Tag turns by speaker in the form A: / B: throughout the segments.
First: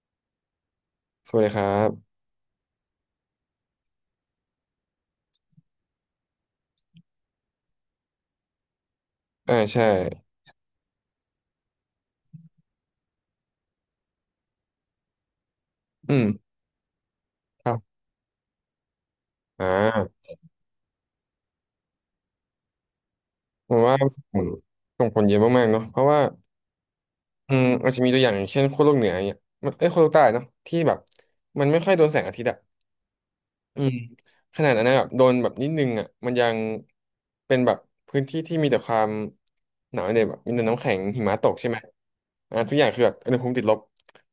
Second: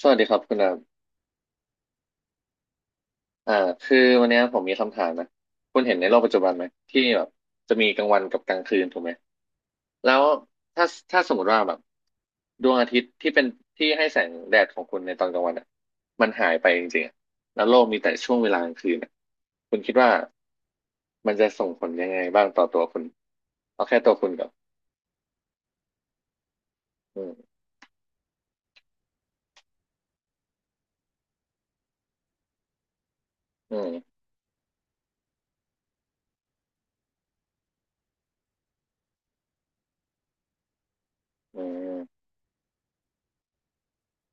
A: สวัสดีครับคุณดาม
B: สวัสดีครับ
A: อ่าคือวันเนี้ยผมมีคำถามนะ คุณเห็นในโลกปัจจุบันไหมที่แบบจะมีกลางวันกับกลางคืนถูกไหม
B: อ่าใช่
A: แล้วถ้าถ้าสมมติว่าแบบดวงอาทิตย์ที่เป็นที่ให้แสงแดดของคุณในตอนกลางวันอ่ะ
B: อื
A: มัน
B: ม
A: หายไปจริงๆอะแล้
B: ค
A: ว
B: รั
A: โลกมี
B: บ
A: แต่ช่วงเวลากลางคืนอะ
B: อ่
A: คุณคิดว่า
B: า
A: มันจะส่งผลยังไงบ้างต่อตัวคุณ
B: ผม
A: เอา
B: ว่า
A: แค่ตัวคุณ
B: ส่ง
A: ก่อน
B: ส่งผลเยอะมากๆเนาะเพราะว่า
A: อืม
B: อืมอาจจะมีตัวอย่างอย่างเช่นขั้วโลกเหนืออย่างเนี่ยมันเอ้ยขั้วโลกใต้เนาะที่แบบ มันไม่ค่อยโดนแสงอาทิตย์อะ
A: อื
B: อืม
A: ม
B: ขนาดนั้นนะแบบโดนแบบนิดนึงอ่ะมันยังเป็นแบบพื้นที่ที่มีแต่ความหนาวเนี่ยแบบมีแต่น้ำแข็งหิมะตก
A: อื
B: ใช่ไหม
A: ม
B: ทุกอย่างคือแบบอุณหภูมิติดลบ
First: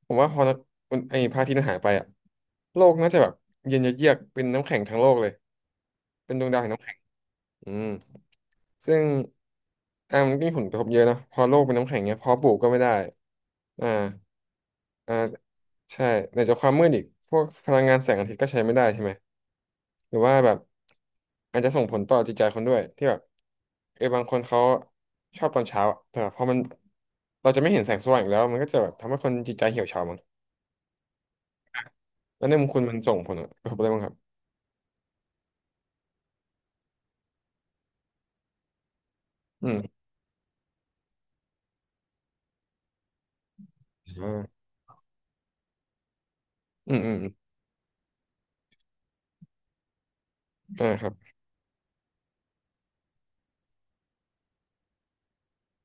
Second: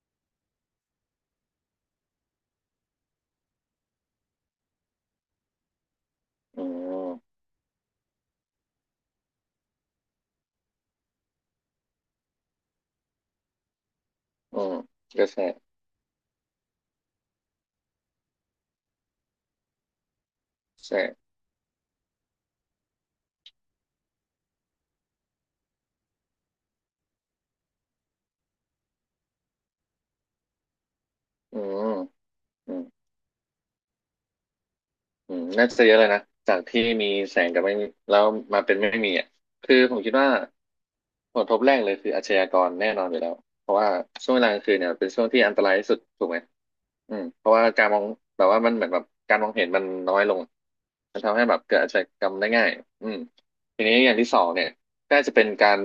B: ผมว่าพอนะมันไอ้พระอาทิตย์มันหายไปอ่ะโลกน่าจะแบบเย็นเยือกๆเป็นน้ำแข็งทั้งโลกเลยเป็นดวงดาว
A: อื
B: แห่งน้ำแข็ง
A: ม
B: อืมซึ่งมันก็มีผลกระทบเยอะนะพอโลกเป็นน้ำแข็งเนี้ยเพอปลูกก็ไม่ได้อ่า
A: อืม
B: อ่า
A: ก็ใช่
B: ใช่ไหนจะความมืดอีกพวกพลังงานแสงอาทิตย์ก็ใช้ไม่ได้ใช่ไหม หรือว่าแบบ
A: ใช่
B: อาจจะส่งผลต่อจิตใจคนด้วยที่แบบเออบางคนเขาชอบตอนเช้าอะแต่พอมันเราจะไม่เห็นแสงสว่างอีกแล้วมันก็จะแบบทำให้คนจิตใจเหี่ยวเฉามั้ง
A: อื
B: แล้วในมุมคุ
A: ม
B: ณมันส่งผลกระทบอะไรบ้างครับ
A: อืมน่าจะเยอะเลยนะจากที่มีแสงกับไม่มีแล้วมาเป็นไม่มีอ่ะ
B: อื
A: คือผ
B: ม
A: มคิดว่าผลกระทบแรกเลยคืออาชญากรแน่นอนอยู่แล้วเพราะว่าช่วงเว
B: อ่า
A: ลากลางคืนเนี่ยเป็นช่วงที่อันตรายที่สุดถูกไหม
B: อืมอื
A: อื
B: ม
A: มเพราะว่าการมองแบบว่ามันเหมือนแบบการมองเห็นมันน้อยลง
B: ครับ
A: มันทำให้แบบเกิดอาชญากรรมได้ง่ายอืมทีนี้อย่างที่สองเนี่ยก็อาจจะเป็นการ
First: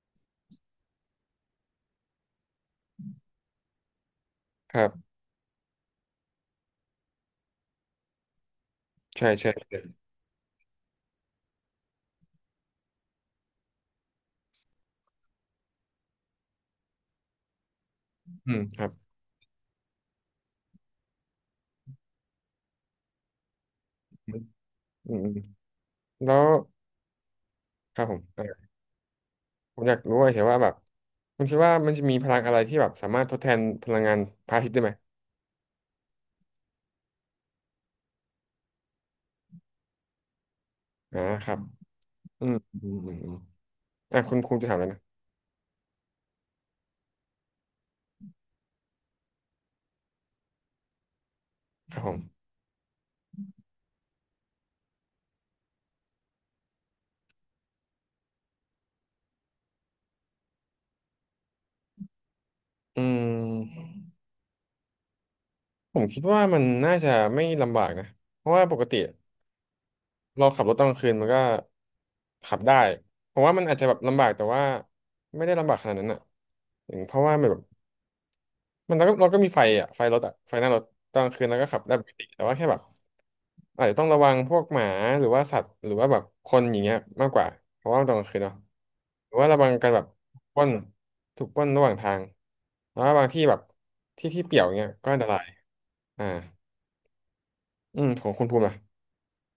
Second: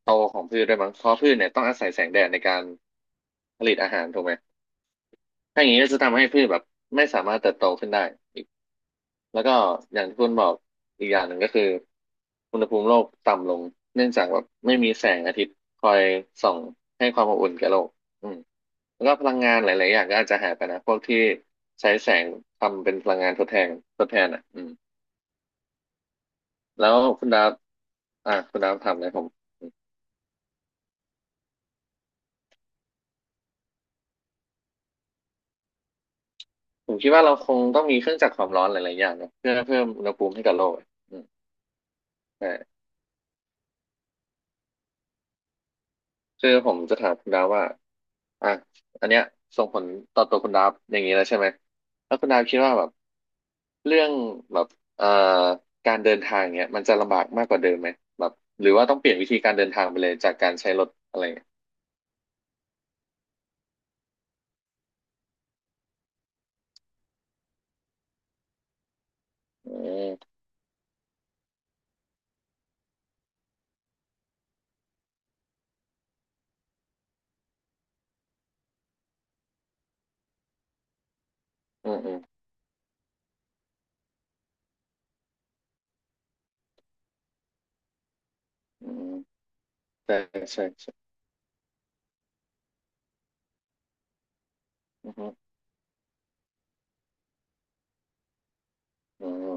A: โตของพืชด้วยมั้งเพราะพืชเนี่ยต้องอาศัยแสงแดดในการผลิตอาหารถูกไหม
B: ครับ
A: ถ้าอย่างนี้ก็จะทำให้พืชแบบไม่สามารถเติบโตขึ้นได้
B: ใช่
A: แล้วก็
B: ใช่
A: อย่างที่คุณบอกอีกอย่างหนึ่งก็คืออุณหภูมิโลกต่ำลงเนื่องจากว่าไม่มีแสงอาทิตย์คอยส่องให้ความอบอุ่นแก่โลกอืม
B: อืมครับ
A: แล้วก็พลังงานหลายๆอย่างก็อาจจะหายไปนะพวกที่ใช้แสงทำเป็นพลังงานทดแทนอ่ะอืม
B: อืมอืมแล้ว
A: แล้วคุณดาว
B: ครับผม
A: อ่ะคุณ
B: เอ่า
A: ดาวถามเลยผมม
B: ผมอยากรู้เฉยๆว่าแบบคุณคิดว่ามันจะมีพลังอะไรที่แบบสามารถทดแทนพลังงานพระอาทิตย์ได้ไหม
A: ผมคิดว่าเราคงต้องมีเครื่องจักรความร้อนหลายๆอย่างนะเพื่อเพิ่มอุณหภูมิให้กับโลกอะอืม
B: ครับอืม
A: ใช่
B: อืมอืมอมอ่ะคุณครูจะถามแล้วนะ
A: คือผมจะถามคุณดาวว่าอ่ะอันเนี้ยส่งผลต่อตัวคุณดาวอย่างนี้แล้วใช่ไหม
B: ครับผ
A: แล้ว
B: ม
A: คุณดาวคิดว่าแบบเรื่องแบบเอ่อการเดินทางเนี้ยมันจะลำบากมากกว่าเดิมไหมแบบหรือว่าต้องเปลี่ยนวิธีการเดินทางไปเลยจากการใช้รถอะไรเงี้ย
B: อืม ผมคิดว่ามันน่าจะไม่ลำบากนะเพราะว่าปกติ
A: อืม
B: เราขับรถตอนกลางคืนมันก็ขับได้เพราะว่ามันอาจจะแบบลำบากแต่ว่าไม่ได้ลำบากขนาดนั้นอ่ะอย่างเพราะว่ามันแบบมันเราก็มีไฟอ่ะไฟรถอ่ะไฟหน้ารถตอนกลางคืนเราก็ขับได้
A: อืม
B: ป
A: อื
B: ก
A: ม
B: ติแต่ว่าแค่แบบอาจจะต้องระวังพวกหมาหรือว่าสัตว์หรือว่าแบบคนอย่างเงี้ยมากกว่าเพราะว่าัตอนกลางคืนเนาะ
A: อืม
B: หรือว่าระวังการแบบ
A: ใช่
B: ปล้
A: ใช่
B: น
A: ใช่
B: ถูกปล้นระหว่างทางแล้วว่าบางที่แบบที่ที่เปี่ยวเงี้ยก็
A: อืมอ
B: อันต
A: ฮึ
B: รายอ่าอืมของคุณภูมิล่ะ
A: อืม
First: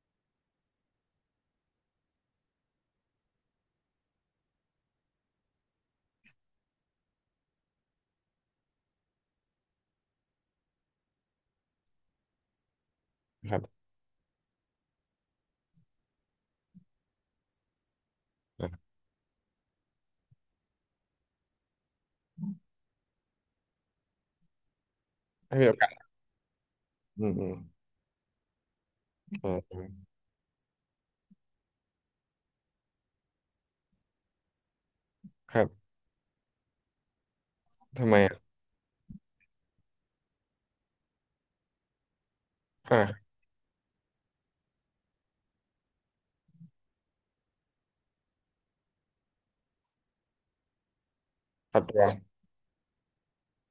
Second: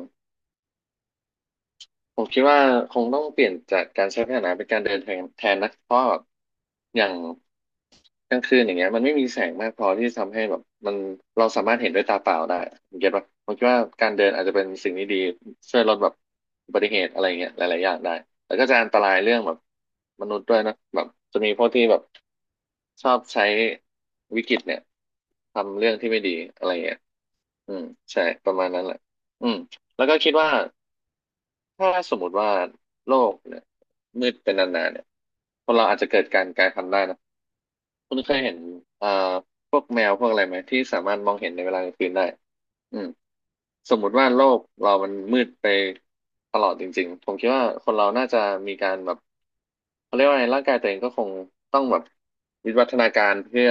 A: ผมคิดว่าคงต้องเปลี่ยนจากการใช้พาหนะเป็นการเดินทางแทนนะเพราะแบบอย่าง กลางคืนอย่างเงี้ยมันไม่มีแสงมากพอที่ทำให้แบบมันเราสามารถเห็นด้วยตาเปล่าได้ผมคิดว่าผ
B: ค
A: ม
B: รั
A: คิด
B: บ
A: ว่าการเดินอาจจะเป็นสิ่งที่ดีช่วยลดแบบอุบัติเหตุอะไรเงี้ยหลายๆอย่างได้แต่ก็จะอั
B: อ่ะ
A: นตรายเรื่องแบบมนุษย์ด้วยนะแบบจะมีพวกที่แบบชอบใช้วิกฤตเนี่ย
B: ให้มีโอ
A: ทำ
B: กา
A: เรื่
B: ส
A: องที่ไม่ดีอะไรเงี้ย
B: อืมอืม
A: อืมใช่ประมาณนั้นแหละอืม
B: ออ
A: แล้วก็คิดว่าถ้าสมมติว่าโลกเนี่ยมืดเป็นนานๆเนี่ย
B: ครั
A: คนเรา
B: บ
A: อาจจะเกิดการกลายพันธุ์ได้นะ
B: ทำ
A: คุ
B: ไม
A: ณเค
B: อ่ะ
A: ยเห็นเอ่อพวกแมวพวกอะไรไหมที่สามารถมองเห็นในเวลากลางคืนได้อืม
B: อ่า
A: สมมุติว่าโลกเรามันมืดไปตลอดจริงๆผมคิดว่าคนเราน่าจะมีการแบบเขาเรียกว่าไงร่างกายตัวเองก็คง
B: ป
A: ต้
B: รั
A: อ
B: บ
A: งแบ
B: ตัว
A: บวิวัฒนาการเพื่อ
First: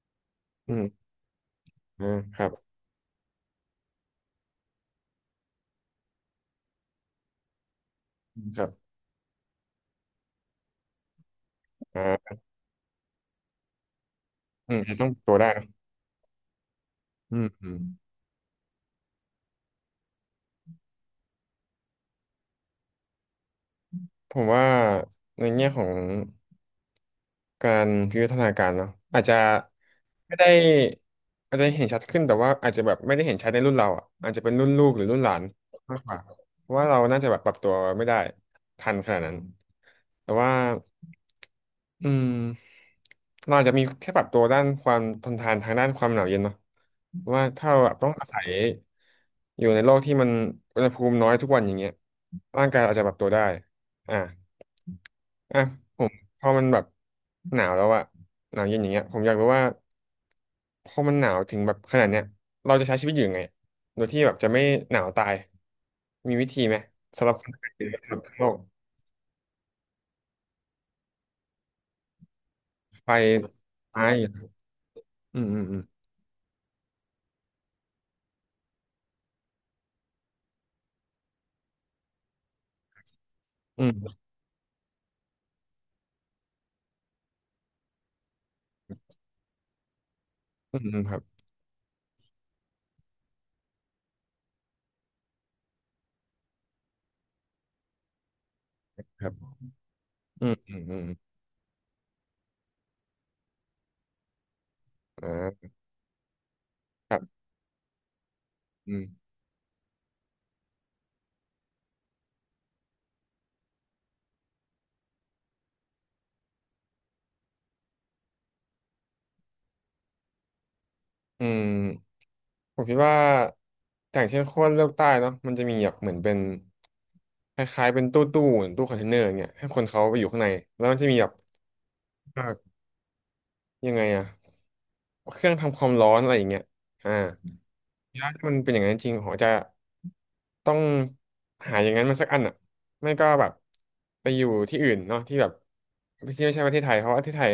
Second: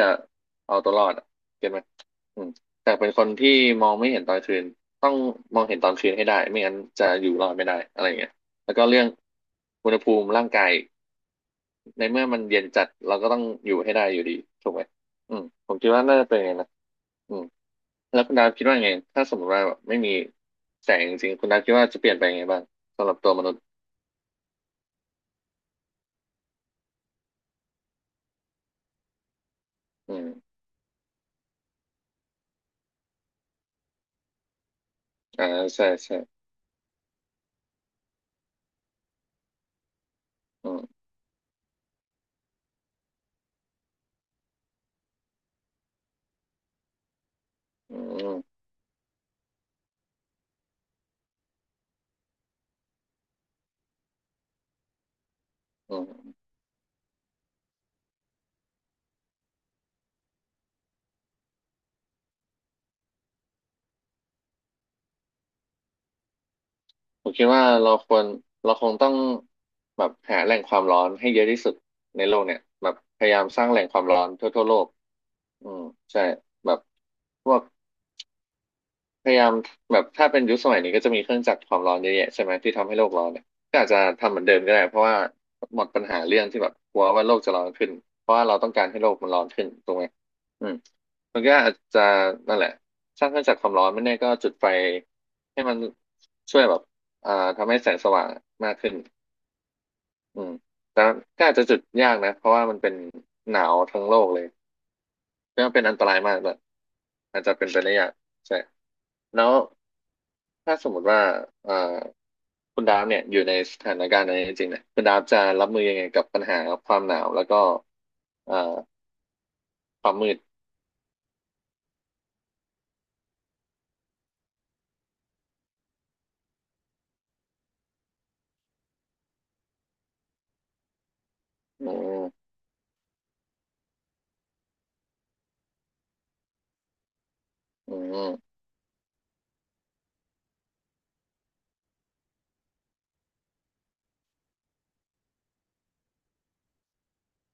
B: อื
A: เอาตัวรอ
B: ม
A: ดอะเก็ตไหม
B: อืมค
A: อื
B: รั
A: ม
B: บ
A: แต่เป็นคนที่มองไม่เห็นตอนคืนต้องมองเห็นตอนคืนให้ได้ไม่งั้นจะอยู่รอดไม่ได้อะไรเงี้ย
B: อืมครับ
A: แล้วก็เรื่องอุณหภูมิร่างกาย
B: อ่
A: ในเมื่อ
B: า
A: มันเย็นจัดเราก็ต้องอยู่ให้ได้อยู่ดีถู
B: อื
A: กไห
B: ม
A: ม
B: จะต้องปรับตั
A: อื
B: ว
A: ม
B: ได้
A: ผม
B: นะ
A: คิดว่าน่าจะเป็นอย่างนั้นนะอื
B: อื
A: ม
B: มอืม
A: แล้วคุณดาวคิดว่าไงถ้าสมมติว่าแบบไม่มีแสงจริงๆคุณดาวคิดว่าจะเปลี่ยนไปยังไงบ้างสำหรับตัวมนุษย์
B: ผมว่าในแง่ของ การวิวัฒนาการเนาะอาจจะ
A: อืม
B: ไม่ได้อาจจะเห็นชัดขึ้นแต่ว่าอาจจะแบบไม่ได้เห็นชัดในรุ่นเราอ่ะอาจจะเป็นรุ่นลูกหรือรุ่นหลาน
A: อ่าใช่
B: มากก
A: ใช่
B: ว่าเพราะว่าเราน่าจะแบบปรับตัวไม่ได้ทันขนาดนั้นแต่ว่า
A: อืม
B: อืมเราอาจจะมีแค่ปรับตัวด้านความทนทานทางด้านความหนาวเย็นเนาะเพราะว่าถ้าเราแบ
A: อื
B: บต้องอาศั
A: ม
B: ยอยู่ในโลกที่มันอุณหภูมิน้อยทุกวันอย่างเงี้ยร่างกายอาจจะปรับตัวได้อ่า อ่ะ
A: อื
B: ผ
A: ม
B: มพอมันแบบหนาวแล้วอะหนาวเย็นอย่างเงี้ยผมอยากรู้ว่าพอมันหนาวถึงแบบขนาดเนี้ยเราจะใช้ชีวิตอยู่ยังไงโดยที่แบบจะไม่หนาวตายมีวิธีไหม
A: ผ
B: สำหรั
A: ม
B: บ
A: คิ
B: ค
A: ด
B: นไท
A: ว่า
B: ยหรือ
A: เราค
B: สำหรั
A: ว
B: บ
A: ร
B: ทั้งโลก
A: เราคงต้องแบบหาแหล่งความร้อนให้เยอะที่สุดในโลกเนี่ยแบบ
B: ไฟ
A: พยายามสร้างแหล่ง
B: ไ
A: ความร้อนทั่
B: ฟ
A: วทั่วโลก
B: อืมอืม
A: อื
B: อืม
A: มใช่แบบพวก พยายามแบบถ้าเป็นยุคสมัยนี้ก็จะมีเครื่องจักรความร้อนเยอะแยะใช่ไหมที่ทำให้โลกร้อนเนี่ยก็
B: อื
A: อาจจะ
B: ม
A: ทำเหมือนเดิมก็ได้เพราะว่าหมดปัญหาเรื่องที่แบบกลัวว่าโลกจะร้อนขึ้นเพราะว่าเราต้องการให้โลกมันร้อนขึ้นถูกไหมอืม
B: อืมอืมครับ
A: มันก็อาจจะนั่นแหละสร้างเครื่องจักรความร้อนไม่แน่ก็จุดไฟให้มันช่วยแบบอ่าทำให้แสงสว่างมากขึ้น
B: ครับ
A: อื
B: อื
A: ม
B: มอืมอื
A: แต่
B: ม
A: ก็อาจจะจุดยากนะเพราะว่ามันเป็นหนาวทั้งโลกเลย
B: อ่
A: ก็
B: า
A: เป็นอันตรายมากแบบ
B: ครับ
A: อาจจะเป็นไปได้ยากใช่
B: อืม
A: แล้วถ้าสมมติว่าเอ่อคุณดาฟเนี่ยอยู่ในสถานการณ์นั้นจริงๆเนี่ยคุณดาฟจะรับมือยังไงกับปัญหาความหนาวแล้วก็เอ่อความมืด
B: อืมผมคิดว่าอย่างเช่นขั้วโลกใต้เนาะมันจะมีแบบเหมือนเป็นคล้ายๆเป็นตู้ตู้คอนเทนเนอร์อย่างเงี้ยให้คนเขาไปอยู่ข้างในแล้วมันจะมีแบบ
A: อืม
B: จากยังไงอะเครื่องทำความร้อนอะไรอย่างเงี้ยอ่า
A: อื
B: ถ้ามัน
A: ม
B: เป็นอย่างนั้นจริงผมจะต้องหาอย่างนั้นมาสักอันอะไม่ก็แบบไปอยู่ที่อื่นเนาะที่แบบที่ไม่ใช่ประเทศไทยเพราะว่าประเทศไทย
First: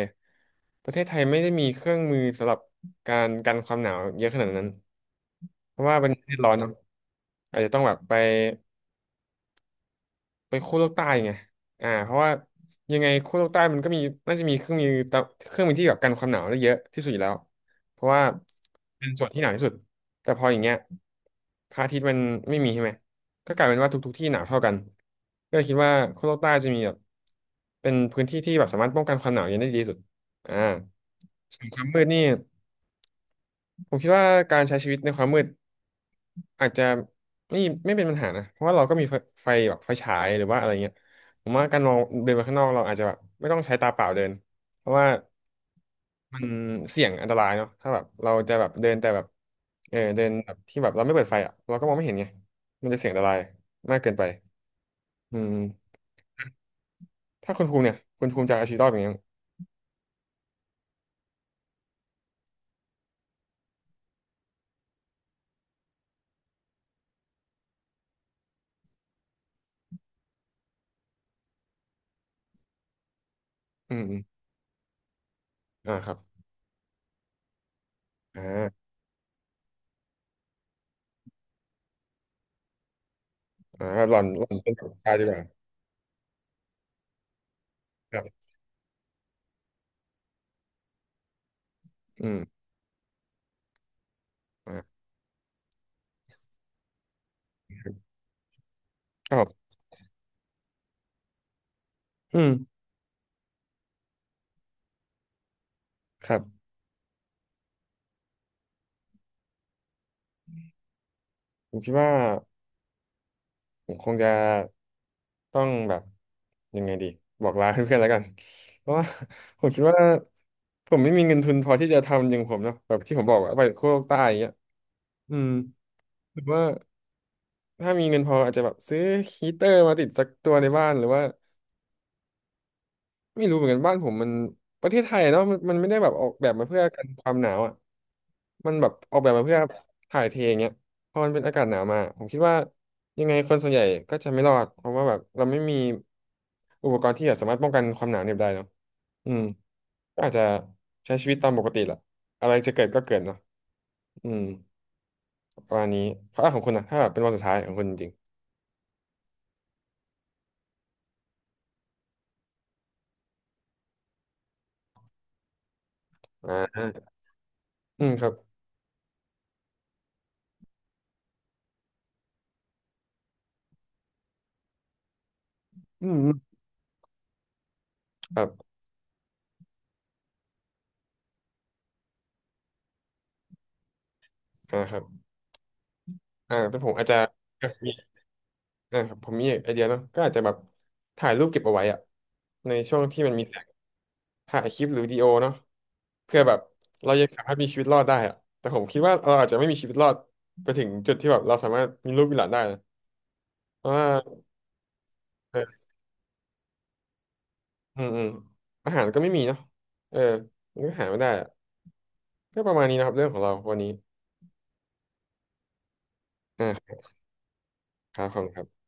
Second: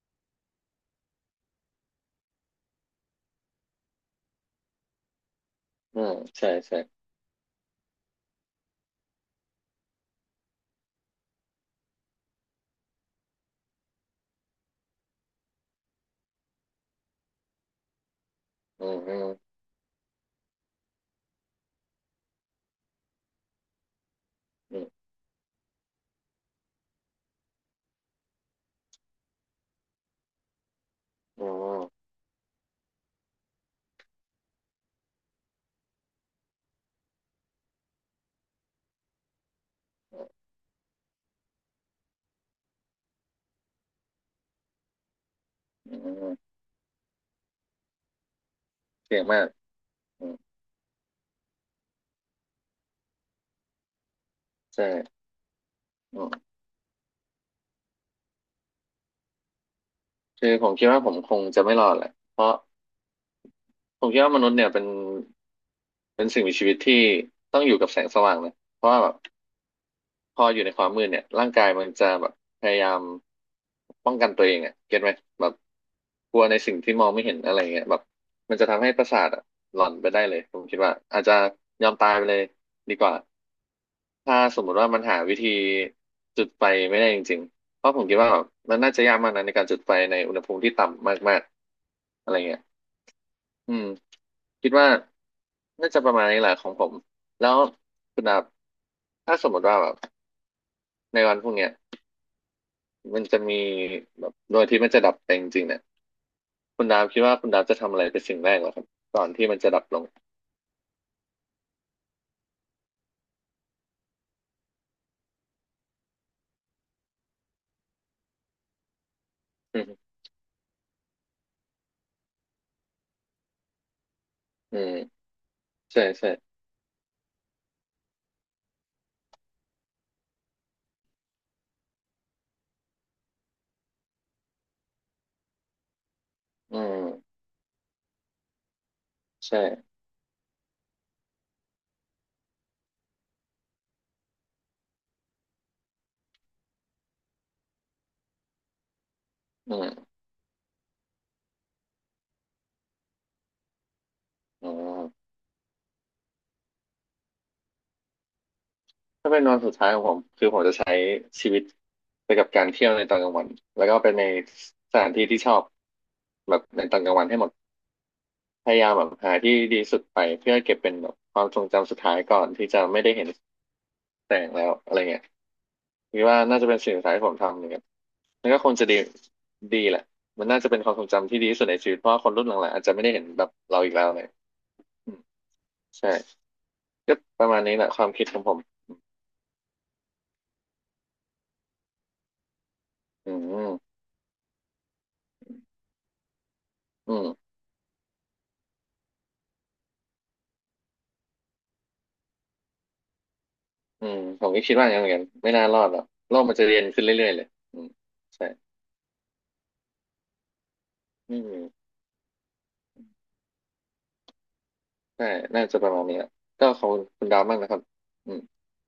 B: ประเทศไทยไม่ได้มีเครื่องมือสำหรับการกันความหนาวเยอะขนาดนั้นเพราะว่า
A: อื
B: เป็น
A: ม
B: ประเทศ
A: ใช่
B: ร้อนเนาะ
A: ใช่
B: อาจจะต้องแบบไป ไปขั้วโลกใต้ไงเพราะว่ายังไงขั้วโลกใต้มันก็มีน่าจะมีเครื่องมือที่แบบกันความหนาวได้เยอะที่สุดอยู่แล้วเพราะว่า
A: อืม
B: เป็น
A: อื
B: ส่
A: ม
B: วนที่หนาวที่สุดแต่พออย่างเงี้ยพระอาทิตย์มันไม่มีใช่ไหมก็กลายเป็นว่าทุกๆที่หนาวเท่ากัน
A: อืม
B: ก็เลยคิดว่าขั้วโลกใต้จะมีแบบเป็นพื้นที่ที่แบบสามารถป้องกันความหนาวเย็นได้ดีที่สุดอ่าส่วนความมืดนี่ ผมคิดว่าการใช้ชีวิตในความมืดอาจจะไม่ไม่เป็นปัญหานะเพราะว่าเราก็มีไฟไฟแบบไฟฉายหรือว่าอะไรเงี้ยผมว่าการมองเดินไปข้างนอกเราอาจจะแบบไม่ต้องใช้ตาเปล่าเดินเพราะว่า
A: อืมอืม
B: มันเสี่ยงอันตรายเนาะถ้าแบบเราจะแบบเดินแต่
A: เสี่
B: แบ
A: ยง
B: บ
A: มาก
B: เออเดิ
A: อื
B: น
A: ม
B: แบบที่แบบเราไม่เปิดไฟอ่ะเราก็มองไม่เห็นไงมันจะเสี่ยงอันตรายมากเกินไป
A: ใช่
B: อืม
A: อืม
B: ถ้าคุณภูมิเนี่ยคุณภูมิจะเอาชีวิตรอดอย่างเงี้ย
A: คือผมคิดว่าผมคงจะไม่รอดแหละเพราะผมคิดว่ามนุษย์เนี่ยเป็นสิ่งมีชีวิตที่ต้องอยู่กับแสงสว่างนะเพราะว่าแบบ พออยู่ในความมืดเนี่ยร่างกายมันจะแบบพยายาม
B: อืม
A: ป้
B: อ
A: องกัน
B: ม
A: ตัวเองอ่ะเก็ตไหมแบบ
B: อ่าครับ
A: กลัวในสิ่งที่มองไม่เห็นอะไรเงี้ยแบบ
B: อ่
A: มันจะทำ
B: า
A: ให้ประสาทอะหลอนไปได้เลยผมคิดว่าอาจจะยอมตายไปเลยดีกว่า
B: อ่าหล่อน
A: ถ้า
B: หล่อน
A: สม
B: เป็
A: มุ
B: น
A: ติ
B: แบ
A: ว่า
B: บ
A: มัน
B: ตาย
A: หา
B: ดีก
A: วิ
B: ว่า
A: ธีจุดไฟไม่ได้จริงๆเพราะผม
B: ค
A: คิด
B: รั
A: ว่าแบ
B: บ
A: บมันน่าจะยากมากนะในการจุดไฟในอุณหภูมิที่ต่ำมากๆอะ
B: อื
A: ไร
B: ม
A: เงี้ยอืมคิดว่า
B: อ่า
A: น่าจะประมาณนี้แหละของผมแล้วคุณดับ
B: ค
A: ถ้า
B: รับผ
A: สมม
B: ม
A: ติว่าแบบในวันพรุ่งเนี้ย
B: อืม
A: มันจะมีแบบดวงอาทิตย์มันจะดับไปจริงๆเนี่ย
B: ครับ
A: คุณดาวคิดว่าคุณดาวจะทำอะไรเป็นสิ่งแรกเหรอครับก่อนที่มันจะดับลง
B: ผมคิดว่าผมคงจะต้องแบบยังไงดีบอกลาเพื่อนๆแล้วกันเพราะว่า ผม
A: อื
B: คิดว่า
A: ม
B: ผมไม่มีเงินทุนพอที่จะทำอย่างผมเนอะแบบที่ผมบอกว่าไปโคกใต้อย่างเงี้ย
A: อืม
B: อืม
A: ใช่ใช่
B: หรือว่าถ้ามีเงินพออาจจะแบบซื้อฮีเตอร์มาติดสักตัวในบ้านหรือว่า ไม่รู้เหมือนกันบ้านผมประเทศไทยเนาะมันไม่ได้แบบออกแบบมา
A: อื
B: เพื่อกั
A: ม
B: นความหนาวอ่ะมันแบบออกแบบมาเพื่อ
A: ใช่
B: ถ่ายเทอย่างเงี้ยพอมันเป็นอากาศหนาวมาผมคิดว่ายังไงคนส่วนใหญ่ก็จะไม่รอดเพราะว่าแบบเราไม่มีอุปกรณ์ที่แบบสามารถป้องกันความหนาวเหน็บได้เนาะอืม
A: อืม
B: ก็อาจจะใช้ชีวิตตามปกติแหละอะไรจะเกิดก็เกิดเนาะอืม
A: อ๋อ
B: ประมาณนี้เพราะอ่ะของคุณนะถ้าแบบเป็นวันสุดท้ายของคุณจริง
A: ถ้าเป็นวันสุดท้ายของผมคือผมจะใช้ชีวิตไปกับการเที่ยวในตอนกลางวันแล้วก็ไปในสถานที่ที่ชอบ
B: ๆอ่า
A: แบบในตอนกลางวันให้หมด
B: อืมครับ
A: พยายามแบบหาที่ดีสุดไปเพื่อเก็บเป็นแบบความทรงจำสุดท้ายก่อนที่จะไม่ได้เห็นแสงแล้วอะไรเงี้ย
B: อื
A: คิดว่า
B: ม
A: น่าจะเป็นสิ่งสุดท้ายที่ผมทำเนี่ย
B: ครั
A: มั
B: บ
A: นก็คงจะดีแหละมันน่าจะเป็นความทรงจำที่ดีที่สุดในชีวิตเพราะว่าคนรุ่นหลังๆอาจจะไม่ได้เห็นแบบเราอีกแล้วเลย
B: อ่าครับ
A: อืมใช่
B: อ่าเป็นผมอาจ
A: ก็
B: จะ
A: ประมาณนี้แหละความคิดของผม
B: อ่าครับผมมีไอเดียเนาะก็อาจจะแบบถ่ายรูปเก็บเอาไว้อะในช่วงที่มัน
A: อื
B: มีแสง
A: ม
B: ถ่ายคลิปหรือวิดีโอเนาะเพื่อแบบเรา
A: อื
B: ยังสา
A: ม
B: มารถมีชีวิตรอดได้อะแต่ผมคิดว่าเราอาจจะไม่มีชีวิตรอดไปถึงจุดที่แบบเราสามารถมีลูกมีหลานได้นะเพราะว่า
A: อืมผมก็คิดว่าอย่างนั้นเหมือนกันไม่น่ารอ
B: เออ
A: ดหรอกโลกมันจะเรียนขึ้นเรื่อยๆเลยอืม
B: อืมอืม
A: ใช่
B: อาหารก็ไม่มีเนาะเออมันก็หาไม่ได้
A: อื
B: อะ
A: ม
B: ก็ประมาณนี้นะครับเรื่องของเราวันนี้
A: ใช่น่าจะประมาณนี้แหละ
B: อ่
A: ก็ขอบ
B: า
A: คุณคุณดาวมากนะครับ
B: ครับ
A: อื
B: ขอ
A: ม
B: บคุณครับ